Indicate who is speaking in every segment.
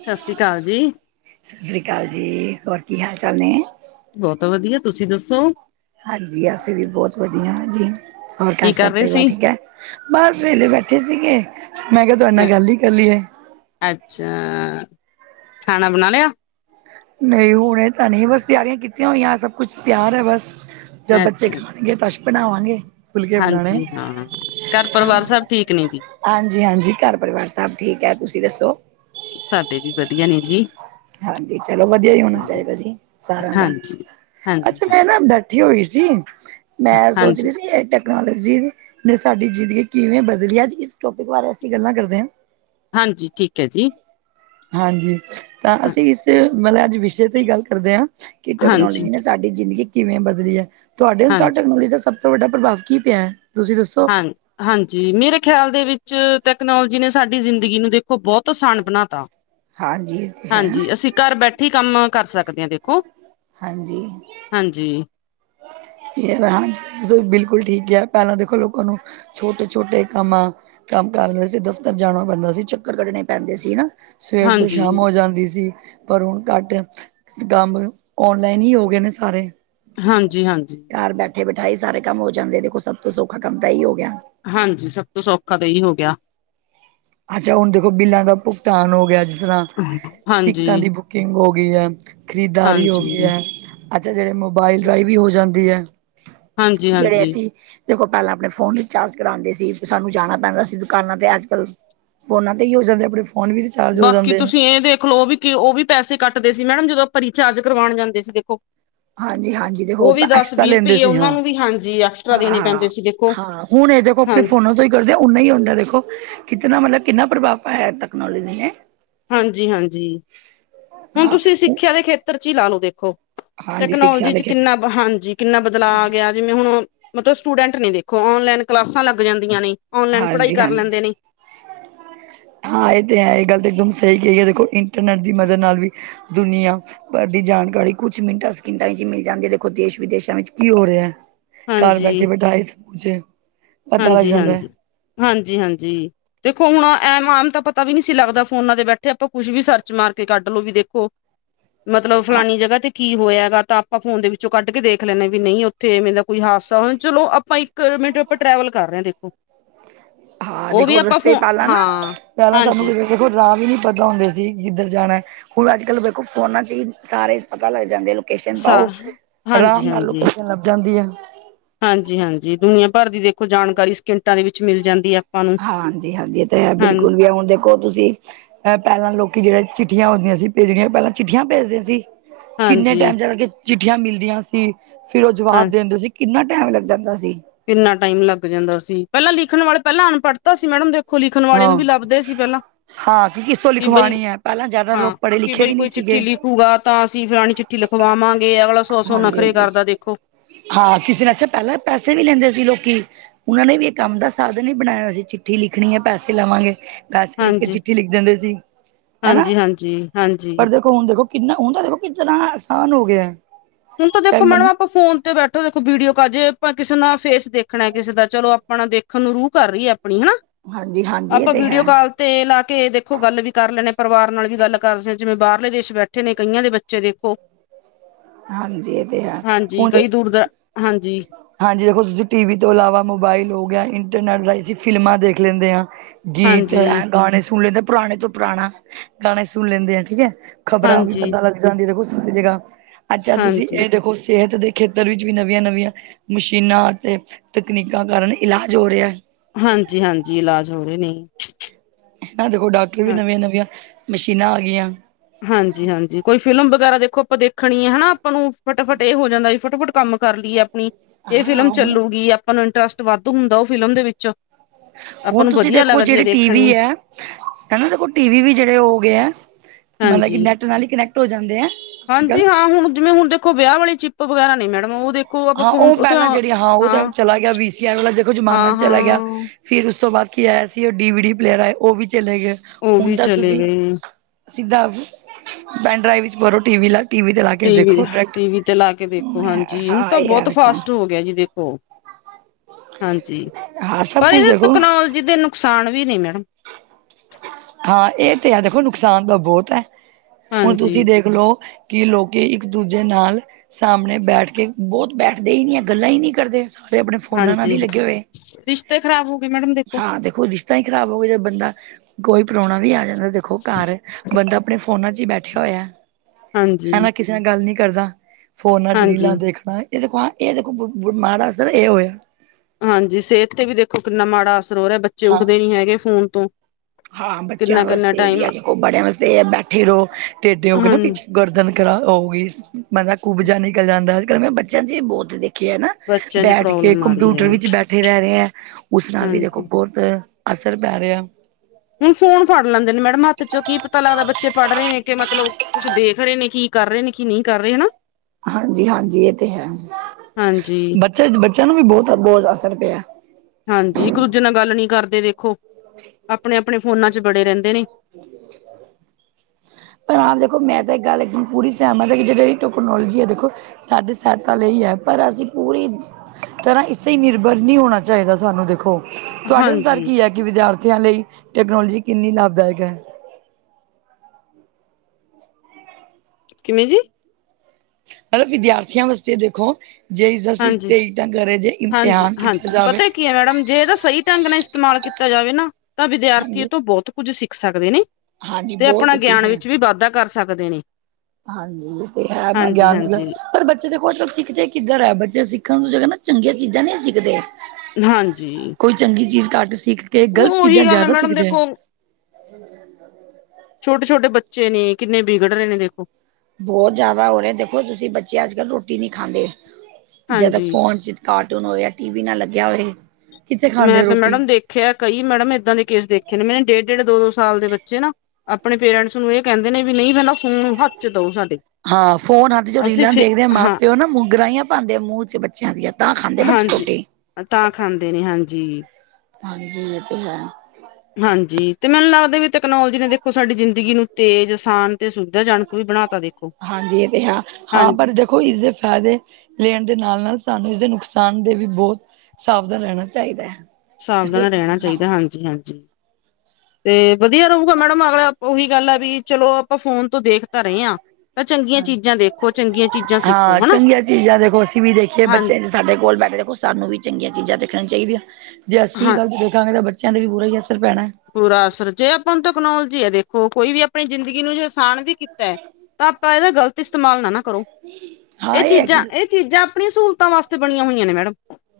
Speaker 1: ਸਤਿ ਸ੍ਰੀ ਅਕਾਲ ਜੀ,
Speaker 2: ਸਸਰੀਕਾਲ ਜੀ, ਹੋਰ ਕੀ ਹਾਲ-ਚਾਲ ਨੇ।
Speaker 1: ਬੋਤ ਵਧੀਆ ਤੁਸੀਂ ਦੱਸੋ।
Speaker 2: ਹਾਂਜੀ, ਅਸੀਂ ਵੀ ਬੋਤ ਵਧੀਆ ਹਾਂ ਜੀ, ਹੋਰ ਘਰ
Speaker 1: ਕੀ ਕਰ ਰਹੇ ਸੀ?
Speaker 2: ਪਰਿਵਾਰ ਸਭ ਠੀਕ ਆ। ਬਸ ਵੇਲੇ ਬੈਠੇ ਸੀਗੇ, ਮੈਂ ਕੇਆ ਤੁਆਡੇ
Speaker 1: ਅ
Speaker 2: ਨਾਲ ਗੱਲ ਈ ਕਰ ਲਈਏ।
Speaker 1: ਅੱਛਾ, ਖਾਣਾ ਬਣਾ ਲਿਆ।
Speaker 2: ਨਈਂ ਹੁਨੇ ਤਾਂ ਨੀਂ ਬਸ, ਤਿਆਰੀਆਂ ਕੀਤੀਆਂ ਹੋਈਆਂ। ਸਭ ਕੁਛ ਤਿਆਰ ਐ ਬਸ, ਜਦ ਬੱਚੇ ਖ
Speaker 1: ਅੱਛਾ,
Speaker 2: ਗੇ ਤਾ ਅਸ ਬਣਾਵਾਂਗੇ। ਫੁਲਕੇ ਬਣਾਉਣੇ।
Speaker 1: ਹਾਂਜੀ ਹਾਂ, ਘਰ ਪਰਿਵਾਰ ਸਭ ਠੀਕ ਨੇ ਜੀ।
Speaker 2: ਹਾਂਜੀ-ਹਾਂਜੀ, ਘਰ ਪਰਿਵਾਰ ਸਭ ਠੀਕ ਐ, ਤੁਸੀਂ ਦੱਸੋ?
Speaker 1: ਸਾਡੇ ਵੀ ਵਧੀਆ ਨੇ ਜੀ।
Speaker 2: ਹਾਂਜੀ, ਚਲੋ ਵਧੀਆ ਹੀ ਹੋਣਾ ਚਾਈਦੈ ਜੀ ਸਾਰੇਆਂ ਦਾ
Speaker 1: ਹਾਂਜੀ। ਹਾਂਜੀ,
Speaker 2: ਅੱਛਾ, ਮੈਂ
Speaker 1: ਹਾਂਜੀ,
Speaker 2: ਨਾ ਠੀ ਹੋਈ ਸੀ, ਮੈਂ ਸੋਚ ਰੀ
Speaker 1: ਹਾਂਜੀ
Speaker 2: ਸੀ ਟੈਕਨੋਲੋਜੀ ਨੇ ਸਾਡੀ ਜ਼ਿੰਦਗੀ ਕਿਵੇਂ ਬਦਲੀ, ਅੱਜ ਇਸ ਟੌਪਕ ਬਾਰੇ ਅਸੀਂ ਗੱਲਾਂ ਕਰਦੇ ਆ।
Speaker 1: ਹਾਂਜੀ ਠੀਕ ਆ ਜੀ।
Speaker 2: ਹਾਂਜੀ ਤਾਂ
Speaker 1: ਹਾਂ,
Speaker 2: ਅਸੀਂ ਇਸ ਮਤਲਬ ਅੱਜ ਵਿਸ਼ੇ ਤੇ ਹੀ ਗੱਲ ਕਰਦੇ ਹਾਂ ਕਿ
Speaker 1: ਹਾਂਜੀ,
Speaker 2: ਟੈਕਨੋਲੋਜੀ ਨੇ ਸਾਡੀ ਜ਼ਿੰਦਗੀ ਕਿਵੇਂ ਬਦਲੀ ਐ। ਤੁਆਡੇ ਅਨੁਸਾਰ
Speaker 1: ਹਾਂਜੀ,
Speaker 2: ਟੈਕਨੋਲੋਜੀ ਦਾ ਸਭ ਤੋਂ ਵੱਡਾ ਪ੍ਰਭਾਵ ਕੀ ਪਿਆ ਹੈ। ਤੁਸੀਂ ਦੱਸੋ?
Speaker 1: ਹਾਂ ਹਾਂਜੀ, ਮੇਰੇ ਖਿਆਲ ਦੇ ਵਿੱਚ ਤੈਕਨੋਲੋਜੀ ਨੇ ਸਾਡੀ ਜ਼ਿੰਦਗੀ ਨੂੰ ਦੇਖੋ ਬਹੁਤ ਆਸਾਨ ਬਣਾ ਤਾ।
Speaker 2: ਹਾਂਜੀ ਇਹ ਤੇ ਹੈ
Speaker 1: ਹਾਂਜੀ, ਅਸੀਂ ਘਰ ਬੈਠੇ ਈ ਕੰਮ ਕਰ ਸਕਦੇ ਹਾਂ ਦੇਖੋ।
Speaker 2: ਹਾਂਜੀ
Speaker 1: ਹਾਂਜੀ
Speaker 2: ਹਾਂਜੀ ਬਿਲਕੁਲ ਠੀਕ ਕਿਆ ਪਹਿਲਾਂ ਦੇਖੋ ਲੋਕਾਂ ਨੂੰ ਛੋਟੇ ਛੋਟੇ ਕੰਮਾਂ ਕੰਮ ਕਰ ਹੁੰਦਾ ਸੀ। ਦਫ਼ਤਰ ਜਾਨਾ ਪੈਂਦਾ ਸੀ ਚੱਕਰ ਕੱਢਣੇ ਪੈਂਦੇ ਸੀ ਨਾ ਸਵੇਰ ਦੀ
Speaker 1: ਹਾਂਜੀ।
Speaker 2: ਸ਼ਾਮ ਹੋ ਜਾਂਦੀ ਸੀ। ਪਰ ਹੁਨ ਘੱਟ ਸੀ ਕੰਮ ਔਨਲਾਈਨ ਈ ਹੋ ਗਏ ਨੇ ਸਾਰੇ।
Speaker 1: ਹਾਂਜੀ -ਹਾਂਜੀ।
Speaker 2: ਘਰ ਬੈਠੇ ਬੈਠਾਏ ਸਾਰੇ ਕੰਮ ਹੋ ਜਾਂਦੇ ਨੇ, ਕੁਛ ਸਭ ਤੋਂ ਸੌਖਾ ਕੰਮ ਤਾਂ ਏਹ ਹੀ ਹੋ ਗਿਆ।
Speaker 1: ਹਾਂਜੀ, ਸਭ ਤੋਂ ਸੌਖਾ ਤਾਂ ਇਹੀ ਹੋ ਗਿਆ।
Speaker 2: ਅੱਛਾ, ਹੁਨ ਦੇਖੋ ਬਿੱਲਾਂ ਦਾ ਭੁਗਤਾਨ ਹੋ ਗਿਆ ਜਿਸਰਾ, ਟਿਕਟਾਂ
Speaker 1: ਹਾਂਜੀ
Speaker 2: ਦੀ ਬੁ ਕਿੰਗ ਹੋ ਗਈ ਐ, ਖਰੀਦਦਾਰੀ ਹੋ ਗਈ
Speaker 1: ਹਾਂਜੀ
Speaker 2: ਐ ਅੱਛਾ, ਜੇੜੇ ਮੋਬਾਈਲ ਡਰਾਈਵ ਹੋ ਜਾਨ ਦੇ ਆ,
Speaker 1: ਹਾਂਜੀ
Speaker 2: ਜੇੜੇ
Speaker 1: ਹਾਂਜੀ
Speaker 2: ਅਸੀਂ ਦੇਖੋ ਪੇਲਾ ਆਪਨੇ ਫੋਨ ਰਿਚਾਰਜ ਕਰਾਂਦੇ ਸੀ, ਫਿਰ ਸਾਨੂੰ ਜਾਨਾ ਪੈਂਦਾ ਸੀ ਦੁਕਾਨਾਂ 'ਤੇ ਅੱਜ- ਕੱਲ੍ਹ ਫੋਨਾਂ ਤੇ ਹੀ ਹੋ ਜਾਂਦੇ, ਅਪਨੇ ਫੋਨ ਵੀ ਰੀ
Speaker 1: ਬਾਕੀ, ਤੁਸੀਂ ਇਹ ਦੇਖ ਲਓ ਵੀ ਕਿ ਉਹ ਵੀ ਉਹ ਵੀ ਪੈਸੇ ਕੱਟਦੇ ਸੀ ਮੈਡਮ ਜਦੋਂ ਆਪਾਂ ਰਿਚਾਰਜ ਕਰਵਾਉਣ ਜਾਂਦੇ ਸੀ ਦੇਖੋ।
Speaker 2: ਹਾਂਜੀ- ਹਾਂਜੀ, ਜੀ
Speaker 1: ਉਹ
Speaker 2: ਹੋਰ
Speaker 1: ਵੀ ਦਸ
Speaker 2: ਐਕਸਟਰਾ
Speaker 1: ਵੀਹ
Speaker 2: ਲੈਂਦੇ
Speaker 1: ਰੁਪਈਏ
Speaker 2: ਸੀ
Speaker 1: ਉਹਨਾਂ
Speaker 2: ਹਾਂ,
Speaker 1: ਨੂੰ ਵੀ ਹਾਂਜੀ ਐਕਸਟਰਾ ਦੇਣੇ
Speaker 2: ਹਾਂ-ਹਾਂ।
Speaker 1: ਪੈਂਦੇ ਸੀ ਦੇਖੋ
Speaker 2: ਹਾਂ, ਹੁਨ ਇਹ ਦੇਖੋ
Speaker 1: ਹਾਂ
Speaker 2: ਆਪਨੇ ਫੋਨਾਂ ਤੋਂ ਹੀ ਕਰਦੇ ਉਨਾ ਹੀ ਦੇਖੋ, ਕਿਤਨਾ ਮਤਲਬ ਕਿੰਨਾ ਪ੍ਰਭਾਵ ਪਾਇਆ ਤਕਨਾਲੋਜੀ ਨੇ।
Speaker 1: ਹਾਂਜੀ -ਹਾਂਜੀ, ਹੁਨ
Speaker 2: ਹਾਂ
Speaker 1: ਤੁਸੀਂ ਸਿੱਖਿਆ ਦੇ ਖੇਤਰ ਚ ਹੀ ਲਾ ਲਓ ਦੇਖੋ।
Speaker 2: ਹਾਂਜੀ ਸਿੱਖਿਆ
Speaker 1: ਤੈਕਨੋਲੋਜੀ
Speaker 2: ਦੇ
Speaker 1: ਚ
Speaker 2: ਖੇਤਰ
Speaker 1: ਕਿੰਨਾ ਬਾ ਹਾਂਜੀ। ਕਿੰਨਾ ਬਦਲਾਅ ਆ
Speaker 2: ਹਾਂਜੀ
Speaker 1: ਗਿਆ, ਜਿਵੇਂ ਹੁਨ ਮਤਲਬ ਸਟੂਡੈਂਟ ਨੂੰ ਦੇਖੋ, ਔਨਲਾਈਨ ਕਲਾਸਾਂ ਲੱਗ ਜਾਂਦੀਆਂ ਨੇ। ਔਨਲਾਈਨ ਪੜ੍ਹਾਈ
Speaker 2: ਹਾਂਜੀ-
Speaker 1: ਕਰ
Speaker 2: ਹਾਂਜੀ।
Speaker 1: ਲੈਂਦੇ ਨੇ
Speaker 2: ਹਾਂ ਇਹ ਤੇ ਹੈ ਇਹ ਗੱਲ ਤਾਂ ਇੱਕਦਮ ਸਹੀ ਕਹੀ ਹੈ, ਦੇਖੋ ਇੰਟਰਨੈਟ ਦੀ ਮਦਦ ਨਾਲ ਵੀ ਦੁਨੀਆਂ ਭਰ ਦੀ ਜਾਨਕਾਰੀ ਕੁਛ ਮਿੰਟਾਂ ਸਕਿੰਟਾਂ ਵਿੱਚ ਮਿਲ ਜਾਂਦੀ ਹੈ, ਦੇਖੋ ਦੇਸ਼ ਵਿਦੇਸ਼ਾਂ ਵਿੱਚ ਕੀ ਹੋ ਰਿਹਾ ਐ। ਘਰ ਬੈਠੇ- ਬੈਠਾਏ ਸਭ ਕੁਛ ਏ।
Speaker 1: ਹਾਂਜੀ- ਹਾਂਜੀ, ਹਾਂਜੀ- ਹਾਂਜੀ। ਦੇਖੋ ਹੁਨ ਐਮ -ਆਮ ਤਾਂ ਪਤਾ ਵੀ ਨਹੀਂ ਸੀ ਲੱਗਦਾ ਫੋਨਾਂ ਤੇ, ਬੈਠੇ ਆਪਾਂ ਕੁਛ ਵੀ ਸਰਚ ਮਾਰ ਕੇ ਕੱਢ ਲਓ ਵੀ ਦੇਖੋ। ਮਤਲਬ
Speaker 2: ਹਾਂ
Speaker 1: ਫਲਾਨੀ ਜਗ੍ਹਾ ਤੇ ਕੀ ਹੋਇਆ ਹੈਗਾ ਤਾਂ, ਆਪਾਂ ਫੋਨ ਦੇ ਵਿੱਚੋਂ ਕੱਢ ਕੇ ਦੇਖ ਲੈਂਨੇ ਆ ਵੀ ਨਈ ਉੱਥੇ ਐਵੇਂ ਦਾ ਕੋਈ ਹਾ ਸਮਝਲੋ, ਆਪਾਂ ਇੱਕ ਮਿੰਟ ਆਪਾਂ ਟਰੈਵਲ ਕਰ ਰਹੇ ਆ ਦੇਖੋ।
Speaker 2: ਹਾਂ,
Speaker 1: ਉਹ ਵੀ
Speaker 2: ਦੇਖੋ
Speaker 1: ਆਪਾਂ
Speaker 2: ਰਸਤੇ
Speaker 1: ਫੋ
Speaker 2: ਪਾਲਾਂ ਨਾ
Speaker 1: ਹਾਂ,
Speaker 2: ਪਹਿਲਾਂ ਸਾਨੂੰ
Speaker 1: ਹਾਂਜੀ
Speaker 2: ਵੀ ਦੇਖੋ ਰਾਹ ਵੀ ਨਹੀਂ ਪਤਾ ਹੁੰਦੇ ਸੀ ਕਿੱਧਰ ਜਾਣਾ। ਹੁਨ ਅੱਜ-ਕੱਲ ਵੇਖੋ ਫੋਨਾਂ 'ਚ ਹੀ ਸਾਰੇ ਪਤਾ ਲੱਗ ਜਾਂਦੇ ਨੇ। ਕਿ ਸਿਮ
Speaker 1: ਸਾ
Speaker 2: ਪਾਓ ਆਰਾਮ ਨਾਲ
Speaker 1: ਹਾਂਜੀ-ਹਾਂਜੀ।
Speaker 2: ਲੋਕੇਸ਼ਨ ਲੱਭ ਜਾਂਦੀ ਐ।
Speaker 1: ਹਾਂਜੀ-ਹਾਂਜੀ, ਦੁਨੀਆਂ ਭਰ ਦੀ ਦੇਖੋ ਜਾਣਕਾਰੀ ਸਕਿੰਟਾਂ ਦੇ ਵਿੱਚ ਮਿਲ ਜਾਂਦੀ ਆ।
Speaker 2: ਹਾਂਜੀ-ਹਾਂਜੀ, ਤੇ ਹੈ ਬਿਲਕੁਲ ਵੀ ਹੁਣ ਦੇਖੋ ਦੇਖੋ ਤੁਸੀਂ ਅਹ ਪਹਿਲਾਂ ਲੋਕੀ ਜੇੜੇ ਚਿੱਠੀਆਂ ਹੁੰਦੀਆਂ ਸੀ ਭੇਜਣੀਆਂ ਪਹਿਲਾਂ ਚਿੱਠੀਆਂ ਭੇਜਦੇ ਸੀ। ਕਿੰਨੇ
Speaker 1: ਹਾਂਜੀ,
Speaker 2: ਟਾਈਮ ਚਲ ਕੇ ਚਿੱਠੀਆਂ ਮਿਲਦੀਆਂ ਸੀ, ਫੇਰ ਓਹ
Speaker 1: ਹਾਂ
Speaker 2: ਜਵਾਬ ਦਿੰਦੇ ਸੀ। ਕਿੰਨਾ ਟਾਈਮ ਲੱਗ ਜਾਂਦਾ ਸੀ‌।
Speaker 1: ਕਿੰਨਾ ਟਾਈਮ ਲੱਗ ਜਾਂਦਾ ਸੀ ਪੈਲਾਂ ਲਿਖਣ ਵਾਲੇ ਪੈਲਾਂ ਅਨਪੜਤਾ ਸੀ ਮੈਡਮ ਦੇ ਖੋ ਲਿਖਣ ਵਾਲੇ
Speaker 2: ਹਾਂ
Speaker 1: ਨੂੰ ਵੀ ਲੱਭਦੇ ਸੀ ਪੈਲਾਂ।
Speaker 2: ਹਾਂ ਕਿ ਕਿਸ ਤੋਂ ਲਿਖਵਾਣੀ ਐ ਪੈਲਾਂ ਜਿਆਦਾ ਲੋਕ ਪੜੇ ਲਿਖੇ ਵੀ ਨੀ ਸੀਗੇ।
Speaker 1: ਹੂਆ ਤਾਂ ਅਸੀਂ ਫਿਲਾਣੀ ਚਿੱਠੀ ਲਿਖਵਾ ਮਾਗੇ ਅਗਲਾ ਸੌ-ਸੌ
Speaker 2: ਹਾਂਜੀ
Speaker 1: ਨਖਰੇ
Speaker 2: ਹਾਂਜੀ
Speaker 1: ਕਰਦਾ ਦੇਖੋ।
Speaker 2: ਹਾਂ ਕਿਸੇ ਨੇ ਅੱਛਾ ਪੈਲਾਂ ਪੈਸੇ ਵੀ ਲੈਂਦੇ ਸੀ ਲੋਕੀ। ਉਨਾਂ ਨੇ ਵੀ ਏ ਕੰਮ ਦਾ ਸਾਧਨ ਏ ਬਣਾਇਆ ਹੋਇਆ ਸੀ ਚਿੱਠੀ ਲਿਖਣੀ ਏ ਪੈਸੇ ਲਵਾਂਗੇ। ਪੈਸੇ ਲਿਖ ਕੇ
Speaker 1: ਹਾਂਜੀ,
Speaker 2: ਚਿੱਠੀ ਲਿਖ ਦਿੰਦੇ ਸੀ ਹਨਾ
Speaker 1: ਹਾਂਜੀ-ਹਾਂਜੀ, ਹਾਂਜੀ।
Speaker 2: ਪਰ ਹੁਣ ਦੇਖੋ ਕਿੰਨਾ ਹੁਣ ਤਾਂ ਦੇਖੋ ਕਿਤਨਾ ਆਸਾਨ ਹੋ ਗਿਆ।
Speaker 1: ਹੁਣ ਤਾਂ
Speaker 2: ਚਾਹੇ
Speaker 1: ਦੇਖੋ ਮੈਡਮ
Speaker 2: ਮੰ
Speaker 1: ਆਪਾਂ ਫ਼ੋਨ ਤੇ ਬੈ ਠੋ ਦੇਖੋ ਵੀਡੀਓ ਕਾ ਜੇ ਆਪਾਂ ਕਿਸੇ ਨਾਲ ਫੇਸ ਦੇਖਣਾ ਕਿਸੇ ਦਾ ਚਲੋ ਆਪਣਾ ਦੇ ਖਣ ਨੂੰ ਰੂ ਕਰ ਰੀ ਆ ਆਪਣੀ ਹਨਾ,
Speaker 2: ਹਾਂਜੀ ਹਾਂਜੀ ਇਹ
Speaker 1: ਆਪਾਂ
Speaker 2: ਤੇ ਹੈ
Speaker 1: ਵੀਡੀਓ ਕਾਲ ਤੇ ਲਾ ਕੇ ਦੇਖੋ ਗੱਲ ਵੀ ਕਰ ਲੈਨੇ ਆ ਪਰਿਵਾਰ ਨਾਲ ਵੀ ਗੱਲ ਕਰ ਸੇ ਜਿਵੇਂ ਬਾਰਲੇ ਦੇਸ਼ ਬੈਠੇ ਨੇ ਕਈਆਂ ਦੇ ਬੱਚੇ ਦੇਖੋ।
Speaker 2: ਹਾਂਜੀ ਏ 'ਤੇ ਹੈ
Speaker 1: ਹਾਂਜੀ
Speaker 2: ਹੁਣ ਤੇ
Speaker 1: ਕਈ ਦੂਰ ਦ ਹਾਂਜੀ
Speaker 2: ਹਾਂਜੀ ਦੇਖੋ ਤੁਸੀਂ ਟੀ ਵੀ ਤੋਂ ਇਲਾਵਾ ਮੋਬਾਇਲ ਹੋ ਗਿਆ ਇੰਟਰਨੈਟ ਰਾਈ ਅਸੀਂ ਫਿਲਮਾਂ ਦੇਖ ਲੈਂਦੇ ਆ। ਗੀਤ ਐ
Speaker 1: ਹਾਂਜੀ
Speaker 2: ਗਾਣੇ ਸੁਣ ਲੈਂਦੇ ਪੁਰਾਣੇ ਤੋਂ ਪੁਰਾਣਾ ਗਾਣੇ ਸੁਣ ਲੈਂਦੇ ਆ ਠੀਕ ਐ ਖ਼ਬਰਾਂ ਵੀ
Speaker 1: ਹਾਂਜੀ,
Speaker 2: ਪਤਾ ਲੱਗ ਜਾਂਦੀਆਂ ਦੇਖੋ ਸਾਰੀ ਜਗਾਂ ਅੱਛਾ ਤੁਸੀਂ
Speaker 1: ਹਾਂਜੀ,
Speaker 2: ਏ ਦੇਖੋ ਸਿਹਤ ਦੇ ਖੇਤਰ ਵਿੱਚ ਵੀ ਨਵੀਆਂ-ਨਵੀਆਂ ਮਸ਼ੀਨਾਂ ਤੇ ਤਕਨੀਕਾਂ ਕਾਰਨ ਇਲਾਜ ਹੋ ਰੇਆ।
Speaker 1: ਹਾਂਜੀ-ਹਾਂਜੀ ਇਲਾਜ ਹੋ ਰੇ ਨੇ।
Speaker 2: ਨਾ ਦੇਖੋ ਡਾਕਟਰ ਵੀ
Speaker 1: ਹਾਂ,
Speaker 2: ਨਵੀਆਂ-ਨਵੀਆਂ ਮਸ਼ੀਨਾਂ ਆਗੀਆਂ।
Speaker 1: ਹਾਂਜੀ-ਹਾਂਜੀ ਕੋਈ ਫਿਲਮ ਵਗੈਰਾ ਦੇਖੋ ਆਪਾਂ ਦੇਖਣੀ ਆ ਹਨਾ ਆਪਾਂ ਨੂੰ ਫਟਾਫਟ ਏ ਹੋ ਜਾਂਦਾ ਵੀ ਫਟਾਫਟ ਕੰਮ ਕਰ ਲੀਏ ਆਪਣੀ ਏ ਫਿਲਮ
Speaker 2: ਹਾਂ ਹੁਣ
Speaker 1: ਚੱਲੂਗੀ ਆਪਾਂ ਨੂੰ ਇੰਨਟਰਸਟ ਵੱਧ ਹੁੰਦਾ ਓ ਫਿਲਮ ਦੇ ਵਿੱਚ। ਆਪਾਂ
Speaker 2: ਹੁਣ
Speaker 1: ਨੂੰ
Speaker 2: ਤੁਸੀਂ
Speaker 1: ਵਧੀਆ
Speaker 2: ਦੇਖੋ
Speaker 1: ਲੱਗਦੀ
Speaker 2: ਜੇੜੇ
Speaker 1: ਹੈ
Speaker 2: ਟੀ ਵੀ
Speaker 1: ਦੇਖਣੀ।
Speaker 2: ਐ ਹਨਾ ਦੇਖੋ ਟੀ ਵੀ ਵੀ ਜੇੜੇ ਓ ਹੋਗੇ ਐ ਮਤਲਬ ਕਿ
Speaker 1: ਹਾਂਜੀ,
Speaker 2: ਨੈੱਟ ਨਾਲ ਈ ਕਨੈਕਟ ਹੋ ਜਾਂਦੇ ਐ, ਅੱਜ-ਕਲ।
Speaker 1: ਆ ਹੁਣ ਜਿਵੇਂ ਹੁਣ ਦੇ ਖੋ ਵੇਆ ਵਾਲੀ ਚਿ
Speaker 2: ਹਾਂ ਓ ਪੈਲਾਂ ਜਿਹੜੀਆਂ ਹਾਂ ਓ ਦੈਮ ਚਲਾ ਗਿਆ ਵੀ ਸੀ ਆਰ ਵਾਲਾ ਦੇਖੋ ਜਮਾਨਾ
Speaker 1: ਹਾਂ,
Speaker 2: ਚਲਾ ਗਿਆ
Speaker 1: ਹਾਂ
Speaker 2: ਫਿਰ ਉਸ ਤੋਂ ਬਾਅਦ ਕੀ ਆਇਆ ਸੀ ਓ ਡੀ ਵੀ ਡੀ ਪਲੇਅਰ ਆਏ ਓ ਵੀ ਚਲੇ ਗਏ
Speaker 1: ਉਹ
Speaker 2: ਹੁਣ
Speaker 1: ਵੀ
Speaker 2: ਤਾਂ
Speaker 1: ਚਲੇ
Speaker 2: ਸੁਦੀ
Speaker 1: ਗਏ
Speaker 2: ਸਿੱਧਾ ਪੈਨ ਡਰਾਈਵ ਵਿੱਚ ਪਰੋ ਟੀਵੀ ਲਾ ਟੀਵੀ ਦੇ ਲਾ ਕੇ
Speaker 1: ਟੀ ਵੀ ਦੇ
Speaker 2: ਦੇਖੋ ਡਾਇਰੈਕਟ
Speaker 1: ਟੀ ਵੀ ਤੇ ਲਾ ਕੇ ਦੇਖੋ ਹਾਂਜੀ ਹੁਣ
Speaker 2: ਹਾਂ
Speaker 1: ਤਾਂ
Speaker 2: ਇਹ ਹੈ
Speaker 1: ਬੋਤ
Speaker 2: ਦੇਖੋ
Speaker 1: ਫਾਸਟ ਹੋ ਗਿਆ ਜੀ ਦੇਖੋ। ਹਾਂਜੀ,
Speaker 2: ਹਾਂ ਸਭ
Speaker 1: ਪਰ
Speaker 2: ਕੁਛ
Speaker 1: ਏਦੇ
Speaker 2: ਦੇਖੋ
Speaker 1: ਤਕਨੋਲਜੀ ਦੇ ਨੁਕਸਾਨ ਵੀ ਨੇ ਮੈਂਡਮ।
Speaker 2: ਹਾਂ ਏ ਤੇ ਹੈ ਦੇਖੋ ਨੁਕਸਾਨ ਤਾਂ ਬੋਤ ਐ, ਹੁਣ
Speaker 1: ਹਾਂਜੀ
Speaker 2: ਤੁਸੀਂ ਦੇਖ ਲੋ ਕੀ ਲੋਕੀ ਇੱਕ-ਦੂਜੇ ਨਾਲ ਸਾਹਮਣੇ ਬੈਠ ਕੇ ਬੋਤ ਬੈਠਦੇ ਈ ਨੀ ਐ ਗੱਲਾਂ ਏ ਨੀ ਕਰਦੇ। ਦੇ ਆਪਣੇ ਫੋਨਾਂ ਨਾਲ ਈ
Speaker 1: ਹਾਂਜੀ
Speaker 2: ਲੱਗੇ ਹੋਏ,
Speaker 1: ਰਿਸ਼ਤੇ ਖ਼ਰਾਬ ਹੋ ਗਏ ਮੈਡਮ
Speaker 2: ਹਾਂ ਦੇਖੋ ਰਿਸ਼ ਤਾ ਈ ਖਰਾਬ ਹੋਏ ਜ ਬੰਦਾ ਕੋਈ ਪਰੋਣਾ ਵੀ ਆ ਜਾਂਦਾ ਦੇਖੋ ਘਰ ਬੰਦਾ ਆਪਣੇ ਫੋਨਾਂ 'ਚ ਈ ਬੈ ਠਿਆ ਹੋਇਆ,
Speaker 1: ਹਾਂਜੀ
Speaker 2: ਹਨਾ ਕਿਸੇ ਨਾਲ ਗੱਲ ਨੀ ਕਰਦਾ ਫ਼ੋਨਾਂ 'ਚ ਰੀਲਾਂ
Speaker 1: ਹਾਂਜੀ
Speaker 2: ਦੇਖਣਾ ਏ ਦੇਖੋ ਆ ਏ ਦੇਖੋ ਬ ਮਾੜਾ ਅਸਰ ਏ ਹੋਇਆ।
Speaker 1: ਹਾਂਜੀ ਸੇਅਤ ਤੇ ਵੀ ਦੇਖੋ ਕਿੰਨਾ ਮਾੜਾ ਅਸਰ ਹੋ ਰੇਆ ਬੱਚੇ
Speaker 2: ਹਾਂ
Speaker 1: ਉੱਠਦੇ ਨੀ ਹੈਗੇ ਫ਼ੋਨ ਤੋਂ।
Speaker 2: ਹਾਂ ਬੱਚਿਆਂ
Speaker 1: ਕਿੰਨਾ ਕਿੰਨਾ
Speaker 2: ਵਾਸਤੇ ਏ ਵੀ
Speaker 1: ਟਾਈਮ
Speaker 2: ਐ ਦੇਖੋ ਬੜਿਆਂ ਵਾਸਤੇ ਬੈਠੇ ਰੋ ਟੇਡੇ ਹੋ ਕੇ
Speaker 1: ਹਾਂ
Speaker 2: ਨਾ ਪਿੱਛ ਗਰਦਨ ਖਰਾ ਹੋਗੀ ਮਗਰ ਕੁਬ ਜਾ ਨਿਕਲ ਜਾਦਾਂ ਅੱਜ-ਕੱਲ ਬੱਚਿਆਂ 'ਚ ਏ ਬੋਤ ਏ ਦੇ ਖਿਆ ਨਾ
Speaker 1: ਬੱਚਿਆਂ ਚ
Speaker 2: ਬੈਠ ਕੇ
Speaker 1: ਪ੍ਰੋਬਲਮ ਆ ਰਹੀ
Speaker 2: ਕੰਪਿਊਟਰ
Speaker 1: ਹੈ
Speaker 2: ਵਿੱਚ ਬੈਠੇ ਰੈ ਰੇ ਐ ਉਸ ਨਾਲ ਵੀ ਦੇਖੋ
Speaker 1: ਹਾਂਜੀ
Speaker 2: ਬੋ ਤ ਅਸਰ ਪੈ ਰੇਆ।
Speaker 1: ਹੁਣ ਫ਼ੋਨ ਫੜ ਲੈਂਦੇ ਨੇ ਮੈਡਮ ਹੱਥ 'ਚ ਕੀ ਪਤਾ ਲੱਗਦਾ ਬੱਚੇ ਪੜ ਰੇ ਨੇ ਕੇ ਮਤਲਬ ਕੁੱਛ ਦੇਖ ਰੇ ਨੇ, ਕੀ ਕਰ ਰੇ ਨੇ, ਕੀ ਨਈ ਕਰ ਰੇ ਹਨਾ।
Speaker 2: ਹਾਂਜੀ-ਹਾਂਜੀ ਏ ਤੇ ਹੈ
Speaker 1: ਹਾਂਜੀ
Speaker 2: ਬੱਚੇ ਬੱਚਿਆਂ ਨੂੰ ਵੀ ਬੋਤ, ਬੋਤ ਅਸਰ ਪਿਆ।
Speaker 1: ਹਾਂਜੀ, ਇੱਕ ਦੂਜੇ ਨਾਲ ਗੱਲ ਨੀ ਕਰਦੇ ਵੇਖੋ ਅਪਨੇ-ਅਪਨੇ ਫੋਨਾਂ ਚ ਬੜੇ ਰੈਂਦੇ ਨੇ।
Speaker 2: [inaudible] ਪਰ ਆਪ ਦੇਖੋ ਮੈਂ ਤਾਂ ਇੱਕ ਗੱਲ ਪੂਰੀ ਸੈਮਤ ਆ ਜੇੜੀ ਟੋਕਨੋਲੋਜੀ ਆ ਦੇਖੋ ਸਾਡੀੇ ਸ੍ਹਾਇਤਾ ਲਈ ਐ ਪਰ ਅਸੀਂ ਪੂਰੀ ਤਰਾਂ ਇਸ ਤੇ ਈ ਨਿਰਬਰ ਨਈ ਹੋਨਾ ਚਾਈਦਾ ਸਾਨੂੰ ਦੇਖੋ ਤੁਆਡੇ ਅਨੁਸਾਰ
Speaker 1: ਹਾਂਜੀ
Speaker 2: ਕੀ ਆ ਕਿ ਵਿਦਿਆਰਥੀਆਂ ਲਈ ਟੈਕਨੋਲੋਜੀ ਕਿੰਨੀ ਲਾਬਦਾਇਕ ਐ।
Speaker 1: ਕਿਵੇਂ ਜੀ?
Speaker 2: ਮਤਲ ਵਦਿਆਰਥੀਆ ਵਾਸਤੇ ਦੇਖੋ ਜੇ ਇਸਦਾ ਅਸੀਂ
Speaker 1: ਹਾਂਜੀ
Speaker 2: ਸਈ ਢੰਗ ਕਰੇ, ਜੇ
Speaker 1: ਹਾਂਜੀ
Speaker 2: ਇਮਤਿਹਾਨ ਕੀਤਾ
Speaker 1: ਹਾਂਜੀ
Speaker 2: ਜਾਵੇ
Speaker 1: ਪਤਾ ਕੀ ਆ ਮੈਡਮ ਜੇ ਏਦਾ ਸਈ ਢੰਗ ਨਾਲ ਇਸਤੇਮਾਲ ਕੀਤਾ ਜਾਵੇ ਨਾ ਤਾਂ ਵਿਦਿਆਰਥੀ ਏ
Speaker 2: ਹਾਂਜੀ
Speaker 1: ਤੋਂ ਬੋਤ ਕੁੱਜ ਸਿੱਖ ਸਕਦੇ ਨੇ
Speaker 2: ਹਾਂਜੀ
Speaker 1: ਤੇ
Speaker 2: ਬਹੁਤ
Speaker 1: ਅਪਨਾ
Speaker 2: ਕੁਛ ਇਸ
Speaker 1: ਗਿਆਨ ਵਿੱਚ ਵੀ ਵਾਧਾ ਕਰ ਸਕਦੇ ਨੇ।
Speaker 2: ਹਾਂਜੀ ਏ ਤੇ ਹੈ ਅਪਨਾ
Speaker 1: ਹਾਂਜੀ
Speaker 2: ਗਿਆਨ
Speaker 1: ਹਾਂਜੀ
Speaker 2: ਪਰ ਬ ਚੇ ਦੇਖੋ ਆੱਜਕੱਲ ਸਿੱਖਦੇ ਕਿੱਦਰ ਐ, ਬੱਚੇ ਸਿੱਖਣ ਜੇ ਨਾ ਚੰਗੀਆਂ ਚੀਜ਼ਾਂ ਨਈ ਸਿੱਖਦੇ।
Speaker 1: ਹਾਂਜੀ।
Speaker 2: ਕੋਈ ਚੰਗੀ ਚੀਜ਼ ਘੱਟ ਸਿੱਖ ਕੇ
Speaker 1: ਉਹ
Speaker 2: ਗਲਤ
Speaker 1: ਉਹੀ
Speaker 2: ਚੀਜ਼ਾਂ
Speaker 1: ਗੱਲ ਹੈ
Speaker 2: ਜੈਦਾ
Speaker 1: ਮੈਡਮ
Speaker 2: ਸਿੱਖਦੇ ਆ।
Speaker 1: ਦੇਖੋ ਛੋਟੇ-ਛੋਟੇ ਬੱਚੇ ਨੇ ਕਿੰਨੇ ਵਿਗੜ ਰਏ ਨੇ ਦੇਖੋ।
Speaker 2: ਬੋਤ ਜੈਦਾ ਹੋ ਰਿਆ ਦੇਖੋ ਤੁਸੀਂ ਬੱਚੇ ਆੱਜ-ਕੱਲ ਰੋਟੀ ਨੀ ਖਾਂਦੇ ਜਦੋ
Speaker 1: ਹਾਂਜੀ
Speaker 2: ਫੋਨ ਚ ਕਾਰਟੂਨ ਹੋਇਆ ਟੀ ਵੀ ਨਾ ਲੱਗਿਆ ਹੋਏ
Speaker 1: ਮੈਂ ਤਾ ਮੈਡਮ ਦੇਖਿਆ ਕਈ ਮੈਡਮ ਏਦਾਂ ਦੇ ਕੇਸ ਦੇਖੇ ਨੇ ਮੈਨੇ ਡੇਢ-ਡੇਢ, ਦੋ-ਦੋ ਸਾਲ ਦੇ ਬੱਚੇ ਨਾ ਅਪਨੇ ਪੇਰੈਂਟਸ ਨੂੰ ਏ ਕੈਂਦੇ ਨੇ ਵੀ ਨਈ ਪੈਲਾ ਫੋਨ ਹੱਥ ਚ ਦਓ ਸਾਡੇ।
Speaker 2: ਹਾਂ, ਫੋਨ ਹੱਥ ਜੋ
Speaker 1: ਅਸੀਂ
Speaker 2: ਰੀਲਾਂ
Speaker 1: ਫੇ
Speaker 2: ਦੇਖਦੇਆ
Speaker 1: ਹਾਂ
Speaker 2: ਮਾਂ-ਪਿਓ ਨਾ ਮੁ ਗਰਾਈਆਂ ਪਾਂਦੇ ਆ ਮੂੰਹ ਚ ਬੱਚਿਆਂ ਦੀਆਂ ਤਾਂ ਖਾਂਦੇ ਬੱਚੇ
Speaker 1: ਹਾਂਜੀ
Speaker 2: ਰੋਟੀ।
Speaker 1: ਤਾਂ ਖਾਂਦੇ ਨੇ ਹਾਂਜੀ।
Speaker 2: ਹਾਜੀ ਏ ਤੇ ਹੈ।
Speaker 1: ਹਾਂਜੀ ਤੇ ਮੈਨੂੰ ਲੱਗਦਾ ਵੀ ਤੈਕਨੋਲੋਜੀ ਨੇ ਦੇਖੋ ਸਾਡੀ ਜ਼ਿੰਦਗੀ ਨੂੰ ਤੇਜ਼, ਆਸਾਨ ਤੇ ਸੁਵਿਧਾਜਨਕ ਵੀ ਬਣਾ ਤਾ ਦੇਖੋ।
Speaker 2: ਹਾਂਜੀ ਏ ਤੇ ਹੈ। ਹਾਂ ਪਰ ਦੇਖੋ ਇਸਦੇ ਫੈਦੇ ਲੈਣ ਦੇ ਨਾਲ-ਨਾਲ ਸਾਨੂੰ ਇਸਦੇ ਨੁਕਸਾਨ ਦੇ ਵੀ ਬੋਤ ਸਾਵਧਾਨ ਰੈਣਾ ਚਾਈਦਾ ਐ।
Speaker 1: ਸਾਵਧਾਨ ਰੈਣਾ ਚਾਈਦਾ ਹਾਂਜੀ-ਹਾਂਜੀ।
Speaker 2: [inaudible]
Speaker 1: ਤੇ ਵਦੀਆ ਰਊਗਾ ਮੈਡਮ ਅਗਲਾ ਓਹੀ ਗੱਲ ਆ ਵੀ ਚਲੋ ਆਪਾਂ ਫੋਨ ਤੋਂ ਦੇਖ ਤਾਂ ਰੇ ਆ। ਤਾਂ ਚੰਗੀਆਂ
Speaker 2: ਹਾਂ
Speaker 1: ਚੀਜ਼ਾਂ ਦੇਖੋ, ਚੰਗੀਆਂ ਚੀਜ਼ਾਂ ਸਿੱਖੋ
Speaker 2: ਹਾਂ
Speaker 1: ਹੈਨਾ
Speaker 2: ਚੰਗੀਆਂ ਚੀਜ਼ਾਂ ਦੇਖੋ ਅਸੀਂ ਵੀ ਦੇਖੀਏ
Speaker 1: ਹਾਂ
Speaker 2: ਬੱਚੇ ਸਾਡੇ ਕੋਲ ਬੈਠੇ ਦੇਖੋ ਸਾਨੂੰ ਵੀ ਚੰਗੀਆਂ ਚੀਜ਼ਾਂ ਦੇਖਣੀਆਂ ਚਾਈਦੀਆਂ, ਜੇ ਅਸੀਂ
Speaker 1: ਹਾਂ।
Speaker 2: ਗੱਲਤ ਦੇਖਾਂਗੇ ਤਾਂ ਬੱ ਚਿਆਂ ਤੇ ਵੀ ਬੁਰਾ ਈ ਅਸਰ ਪੈਣਾ।
Speaker 1: ਪੂਰਾ ਅਸਰ ਜੇ ਆਪਾਂ ਨੂੰ ਤਕਨੋਲੋਜੀ ਐ ਦੇਖੋ ਕੋਈ ਵੀ ਅਪਣੀਂ ਜ਼ਿੰਦਗੀ ਨੂੰ ਜੇ ਅਸਾਨ ਵੀ ਕੀ ਤੈ ਤਾਂ ਆਪਾਂ ਐਦਾ ਗ਼ਲਤ ਇਸਤੇਮਾਲ ਨਾ-ਨਾ ਕਰੋ।
Speaker 2: ਹਾਂ
Speaker 1: ਏ
Speaker 2: ਇਹ ਹੈ ਕਿ
Speaker 1: ਚੀਜ਼ਾਂ ਏ ਚੀਜ਼ਾਂ ਅਪਣੀਆਂ ਸ੍ਹੂਲਤਾਂ ਵਾਸਤੇ ਬਣੀਆਂ ਹੋਈਆਂ ਨੇ ਮੈਡਮ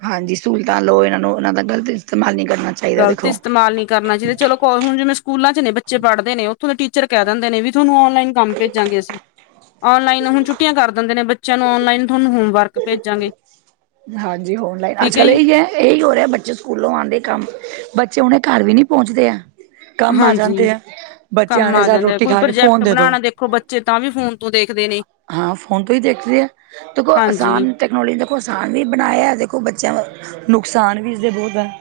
Speaker 2: ਹਾਂਜੀ ਸ੍ਹੂਲਤਾਂ ਲਓ ਐਨਾਂ ਨੂੰ ਐਨਾਂ ਦਾ ਗਲਤ ਇਸਤੇਮਾਲ ਨੀ ਕਰਨਾ ਚਾਹੀਦਾ
Speaker 1: ਗਲਤ
Speaker 2: ਦੇਖੋ
Speaker 1: ਇਸਤੇਮਾਲ ਨੀ ਕਰਨਾ ਚਾਈਦਾ ਚਲੋ ਕੋ ਹੁਣ ਜਿਵੇਂ ਸਕੂਲਾਂ ਚ ਨੇ ਬੱਚੇ ਪੜਦੇ ਨੇ ਓੱਥੋਂ ਦੇ ਟੀਚਰ ਕੈ ਦਿੰਦੇ ਨੇ ਵੀ ਤੁਆਨੂੰ ਓਨਲਾਈਨ ਕੰਮ ਭੇਜਾਂਗੇ ਅਸੀਂ ਓਨਲਾਈਨ ਹੁਣ ਛੁੱਟੀਆਂ ਕਰ ਦਿੰਦੇ ਨੇ ਬੱਚਿਆਂ ਨੂੰ ਓਨਲਾਈਨ ਤੁਆਨੂੰ ਹੁ
Speaker 2: ਹਾਂਜੀ ਓਨਲਾਈਨ
Speaker 1: ਠੀਕ
Speaker 2: ਆੱਜ-ਕੱਲ
Speaker 1: ਜੀ
Speaker 2: ਏਹੀ ਹੈ ਏਹੀ ਹੋ ਰਿਆ ਬੱਚੇ ਸਕੂਲੋਂ ਆਂਦੇ ਕੰਮ ਬੱਚੇ ਹੁਣੇ ਘਰ ਵੀ ਨੀ ਪੋਂਚਦੇ ਆ ਕੰਮ ਆ
Speaker 1: ਹਾਂਜੀ
Speaker 2: ਜਾਂਦੇ ਆ ਬੱਚਿਆਂ
Speaker 1: ਕੰਮ
Speaker 2: ਦੇ
Speaker 1: ਆ
Speaker 2: ਸਾਨੂੰ
Speaker 1: ਜਾਂਦਾ
Speaker 2: ਰੋਟੀ
Speaker 1: ਕੋਈ
Speaker 2: ਖਾ ਕੇ ਫੋਨ
Speaker 1: ਪ੍ਰੋਜੈਕਟ
Speaker 2: ਦੇ ਦੋ।
Speaker 1: ਬਣਾਉਣਾ ਦੇਖੋ ਬੱਚੇ ਤਾ ਵੀ ਫੋਨ ਤੋਂ ਦੇਖਦੇ ਨੇ
Speaker 2: ਹਾਂ ਫੋਨ ਤੋਂ ਈ ਦੇਖਦੇ ਐ ਦੇਖੋ
Speaker 1: ਹਾਂਜੀ
Speaker 2: ਆਸਾਨ ਤ ਤਕਨੋਲਜੀ ਦੇਖੋ ਆਸਾਨ ਵੀ ਬਣਾਇਆ। ਦੇਖੋ ਬੱਚਿਆਂ ਦਾ ਨੁਕਸਾਨ ਵੀ ਇਸਦੇ ਬਹੁਤ ਹੈ।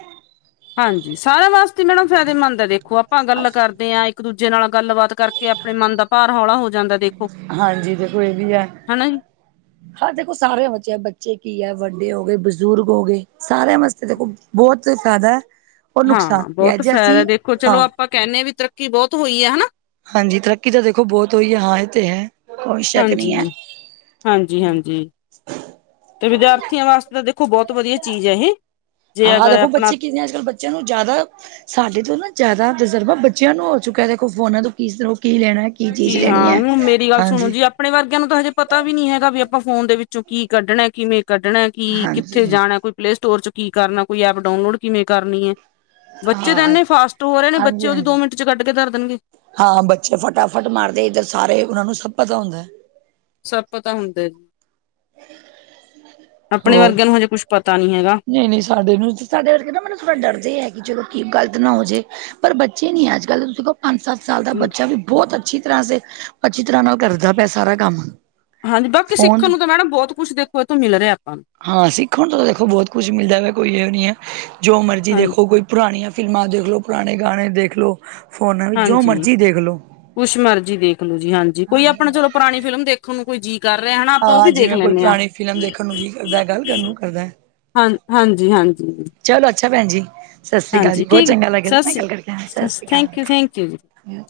Speaker 1: ਹਾਂਜੀ ਸਾਰਿਆਂ ਵਾਸਤੇ ਮੈਡਮ ਫ਼ਾਇਦੇਮੰਦ ਹੈ। ਦੇਖੋ ਆਪਾਂ ਗੱਲ ਕਰਦੇ ਦੇ ਹ ਇੱਕ ਦੂਜੇ ਨਾਲ ਗੱਲਬਾਤ ਕਰਕੇ ਆਪਣੇ ਮਨ ਦਾ ਭਾਰ ਹੌਲਾ ਹੋ ਜਾਂਦਾ ਦੇਖੋ
Speaker 2: ਹਾਂਜੀ ਦੇਖੋ ਇਹ ਵੀ ਹੈ।
Speaker 1: ਹਨਾ ਜੀ।
Speaker 2: [inaudible] ਹਾਂ ਦੇਖੋ ਸਾਰਿਆਂ ਬੇ ਬੱਚੇ ਕੀ ਹੈ। ਵੱਡੇ ਹੋ ਗਏ, ਬਜ਼ੁਰਗ ਹੋ ਗਏ ਸਾਰਿਆਂ ਵਾਸਤੇ ਦੇਖੋ ਬਹੁਤ ਫਾਈਦਾ
Speaker 1: ਹਾਂ ਬਹੁਤ ਫਾਇਦਾ ਦੇਖੋ ਚਲੋ
Speaker 2: ਹਾਂ
Speaker 1: ਆਪਾਂ ਕਹਿੰਦੇ ਹਾਂ ਵੀ ਤਰੱਕੀ ਬਹੁਤ ਹੋਈ ਹੈ ਹਨਾ।
Speaker 2: ਹਾਂਜੀ ਤਰੱਕੀ ਤਾਂ ਦੇਖੋ ਬਹੁਤ ਹੋਈ ਹੈ ਹਾਂ ਇਹ ਤੇ ਹੈ ਕੋਈ ਸ਼ੱਕ ਨਹੀਂ ਹੈ
Speaker 1: ਹਾਂਜੀ-ਹਾਂਜੀ, ਹਾਂਜੀ ਤੇ ਵਿਦਿਆਰਥੀਆਂ ਵਾਸਤੇ ਤਾਂ ਦੇਖੋ ਬਹੁਤ ਵਧੀਆ ਚੀਜ਼ ਹੈ ਇਹ ਜੇ ਅਗਰ ਆਪਣਾ
Speaker 2: ਜਿੰਨੇ ਅੱਜੱਲ ਬ ਬੱਚਿਆਂ ਨੂੰ ਜ਼ਿਆਦਾ ਸਾਡੇ ਤੋਂ ਨਾ ਜ਼ਿਆਦਾ ਤਜ਼ਰਬਾ ਬੱਚਿਆਂ ਨੂੰ ਹੋ ਚੁੱਕਿਆ ਦੇਖੋ ਫੋਨਾ ਤੋਂ ਕੀ-ਕੀ ਲੈਣਾ।
Speaker 1: ਕੀ
Speaker 2: ਚੀਜ਼ ਲੈਣੀ
Speaker 1: ਹਾਂ
Speaker 2: ਹੈ
Speaker 1: ਹੁਣ ਮੇਰੀ ਗੱਲ ਸੁਣੋ
Speaker 2: ਹਾਂਜੀ
Speaker 1: ਜੀ। ਆਪਣੇ ਵਰਗਿਆਂ ਨੂੰ ਤਾਂ ਹਜੇ ਪਤਾ ਵੀ ਨੀ ਹੈਗਾ ਵੀ ਆਪਾਂ ਫੋਨ ਦੇ ਵਿੱਚੋਂ ਕੀ ਕੱਢਣਾ, ਕਿਵੇਂ ਕੱਢਣਾ ਕੀ
Speaker 2: ਹਾਂਜੀ
Speaker 1: ਕਿੱਥੇ
Speaker 2: ਹਾਂ
Speaker 1: ਜਾਣਾ ਕੋਈ ਪਲੇ ਸਟੋਰ ਚ ਕੀ ਕਰਨਾ। ਕੋਈ ਐਪ ਡਾਊਨਲੋਡ ਕਿਵੇਂ ਕਰਨੀ ਹੈ। ਬੱਚੇ ਤਾਂ ਇੰਨੇ
Speaker 2: ਹਾਂਜੀ
Speaker 1: ਫਾਸਟ ਹੋ ਰਹੇ ਨੇ ਬੱਚੇ ਉਹਦੀ
Speaker 2: ਹਾਂਜੀ
Speaker 1: ਦੋ ਮਿੰਟ ਚ ਕੱਢ ਕੇ ਧਰ ਦੇਣਗੇ।
Speaker 2: ਹਾਂ ਬੱਚੇ ਫਟਾਫਟ ਮਾਰਦੇ ਇੱਧਰ ਸਾਰੇ ਉਹਨਾਂ ਨੂੰ ਸਭ ਪਤਾ ਹੁੰਦਾ।
Speaker 1: ਸਭ ਪਤਾ ਹੁੰਦਾ ਜੀ। ਆਪਣੇ ਵਰਗਿਆਂ ਨੂੰ ਹਜੇ ਕੁੱਛ ਪਤਾ ਨੀ ਹੈਗਾ।
Speaker 2: ਨਹੀਂ-ਨਹੀਂ ਸਾਡੇ ਨੂੰ ਸਾਡੇ ਵਰਗੇ ਮੈਨੂੰ ਥੋੜ੍ਹਾ ਡਰਦੇ ਹੀ ਹੈ। ਕਿ ਚਲੋ ਕੀ ਗਲਤ ਨਾ ਹੋ ਜਾਏ। ਪਰ ਬੱਚੇ ਨੀ ਅੱਜ ਕੱਲ ਤੁਸੀ ਕੌ ਪੰਜ, ਸੱਤ ਸਾਲ ਦਾ ਬੱਚਾ ਵੀ ਬਹੁਤ ਅੱਛੀ ਤਰ੍ਹਾਂ ਸੇ ਅੱਛੀ ਤਰ੍ਹਾਂ ਨਾਲ ਕਰਦਾ ਪਿਆ। ਸਾਰਾ ਕੰਮ
Speaker 1: ਹਾਂਜੀ, ਬਾਕੀ
Speaker 2: ਫੋਨ
Speaker 1: ਸਿੱਖਣ ਨੂੰ ਤਾਂ ਮੈਡਮ ਬਹੁਤ ਕੁੱਛ ਦੇਖੋ। ਇੱਥੋਂ ਮਿਲ ਰਿਹਾ ਆਪਾਂ ਨੂੰ।
Speaker 2: ਹਾਂ, ਸਿੱਖਣ ਤੋਂ ਦੇਖੋ ਬਹੁਤ ਕੁਛ ਮਿਲਦਾ ਕੋਈ ਇਹ ਨੀ ਹੈ ਜੋ ਮਰਜ਼ੀ
Speaker 1: ਹਾਂਜੀ
Speaker 2: ਦੇਖੋ ਕੋਈ ਪੁਰਾਣੀਆਂ ਫਿਲਮਾਂ ਦੇਖ ਲਓ, ਪੁਰਾਣੇ ਗਾਣੇ ਦੇਖ ਲਓ।
Speaker 1: ਹਾਂਜੀ, ਕੁਛ। ਮਰਜ਼ੀ ਦੇਖਲੋ ਜੀ ਹਾਂਜੀ ਕੋਈ ਆਪਣਾ ਚਲੋ ਪੁਰਾਣੀ ਫਿਲਮ ਦੇਖੋ ਨੂੰ ਕੋਈ ਜੀ। ਕਰ ਰਹੇ ਹਨਾ ਆਪਾਂ ਉਹ
Speaker 2: ਹਾਂ
Speaker 1: ਵੀ ਦੇਖ
Speaker 2: ਜਿਵੇਂ ਕੋਈ
Speaker 1: ਲੈਂਨੇ।
Speaker 2: ਪੁਰਾਣੀ ਫਿਲਮ ਦੇਖਣ ਨੂੰ ਜੀ ਕਰਦਾ ਗੱਲ ਕਰਨ ਨੂੰ ਕਰਦਾ
Speaker 1: ਹਾਂ ਹਾਂਜੀ- ਹਾਂਜੀ।
Speaker 2: ਚਲੋ, ਅੱਛਾ। ਭੈਣ ਜੀ। ਸਤਿ ਸ੍ਰੀ ਅਕਾਲ ਜੀ
Speaker 1: ਹਾਂਜੀ
Speaker 2: ਬਹੁਤ
Speaker 1: ਠੀਕ
Speaker 2: ਚੰਗਾ ਲੱਗਿਆ
Speaker 1: ਸਤਿ
Speaker 2: ਤੁਹਣਾ
Speaker 1: ਸ੍ਰੀ
Speaker 2: ਗੱਲ ਕਰਕੇ ਸਤਿ
Speaker 1: ਸਸ
Speaker 2: ਸ੍ਰੀ
Speaker 1: ਥੈਂਕ ਯੂ ਥੈਂਕ ਯੂ ਜੀ।
Speaker 2: ਅਕਾਲ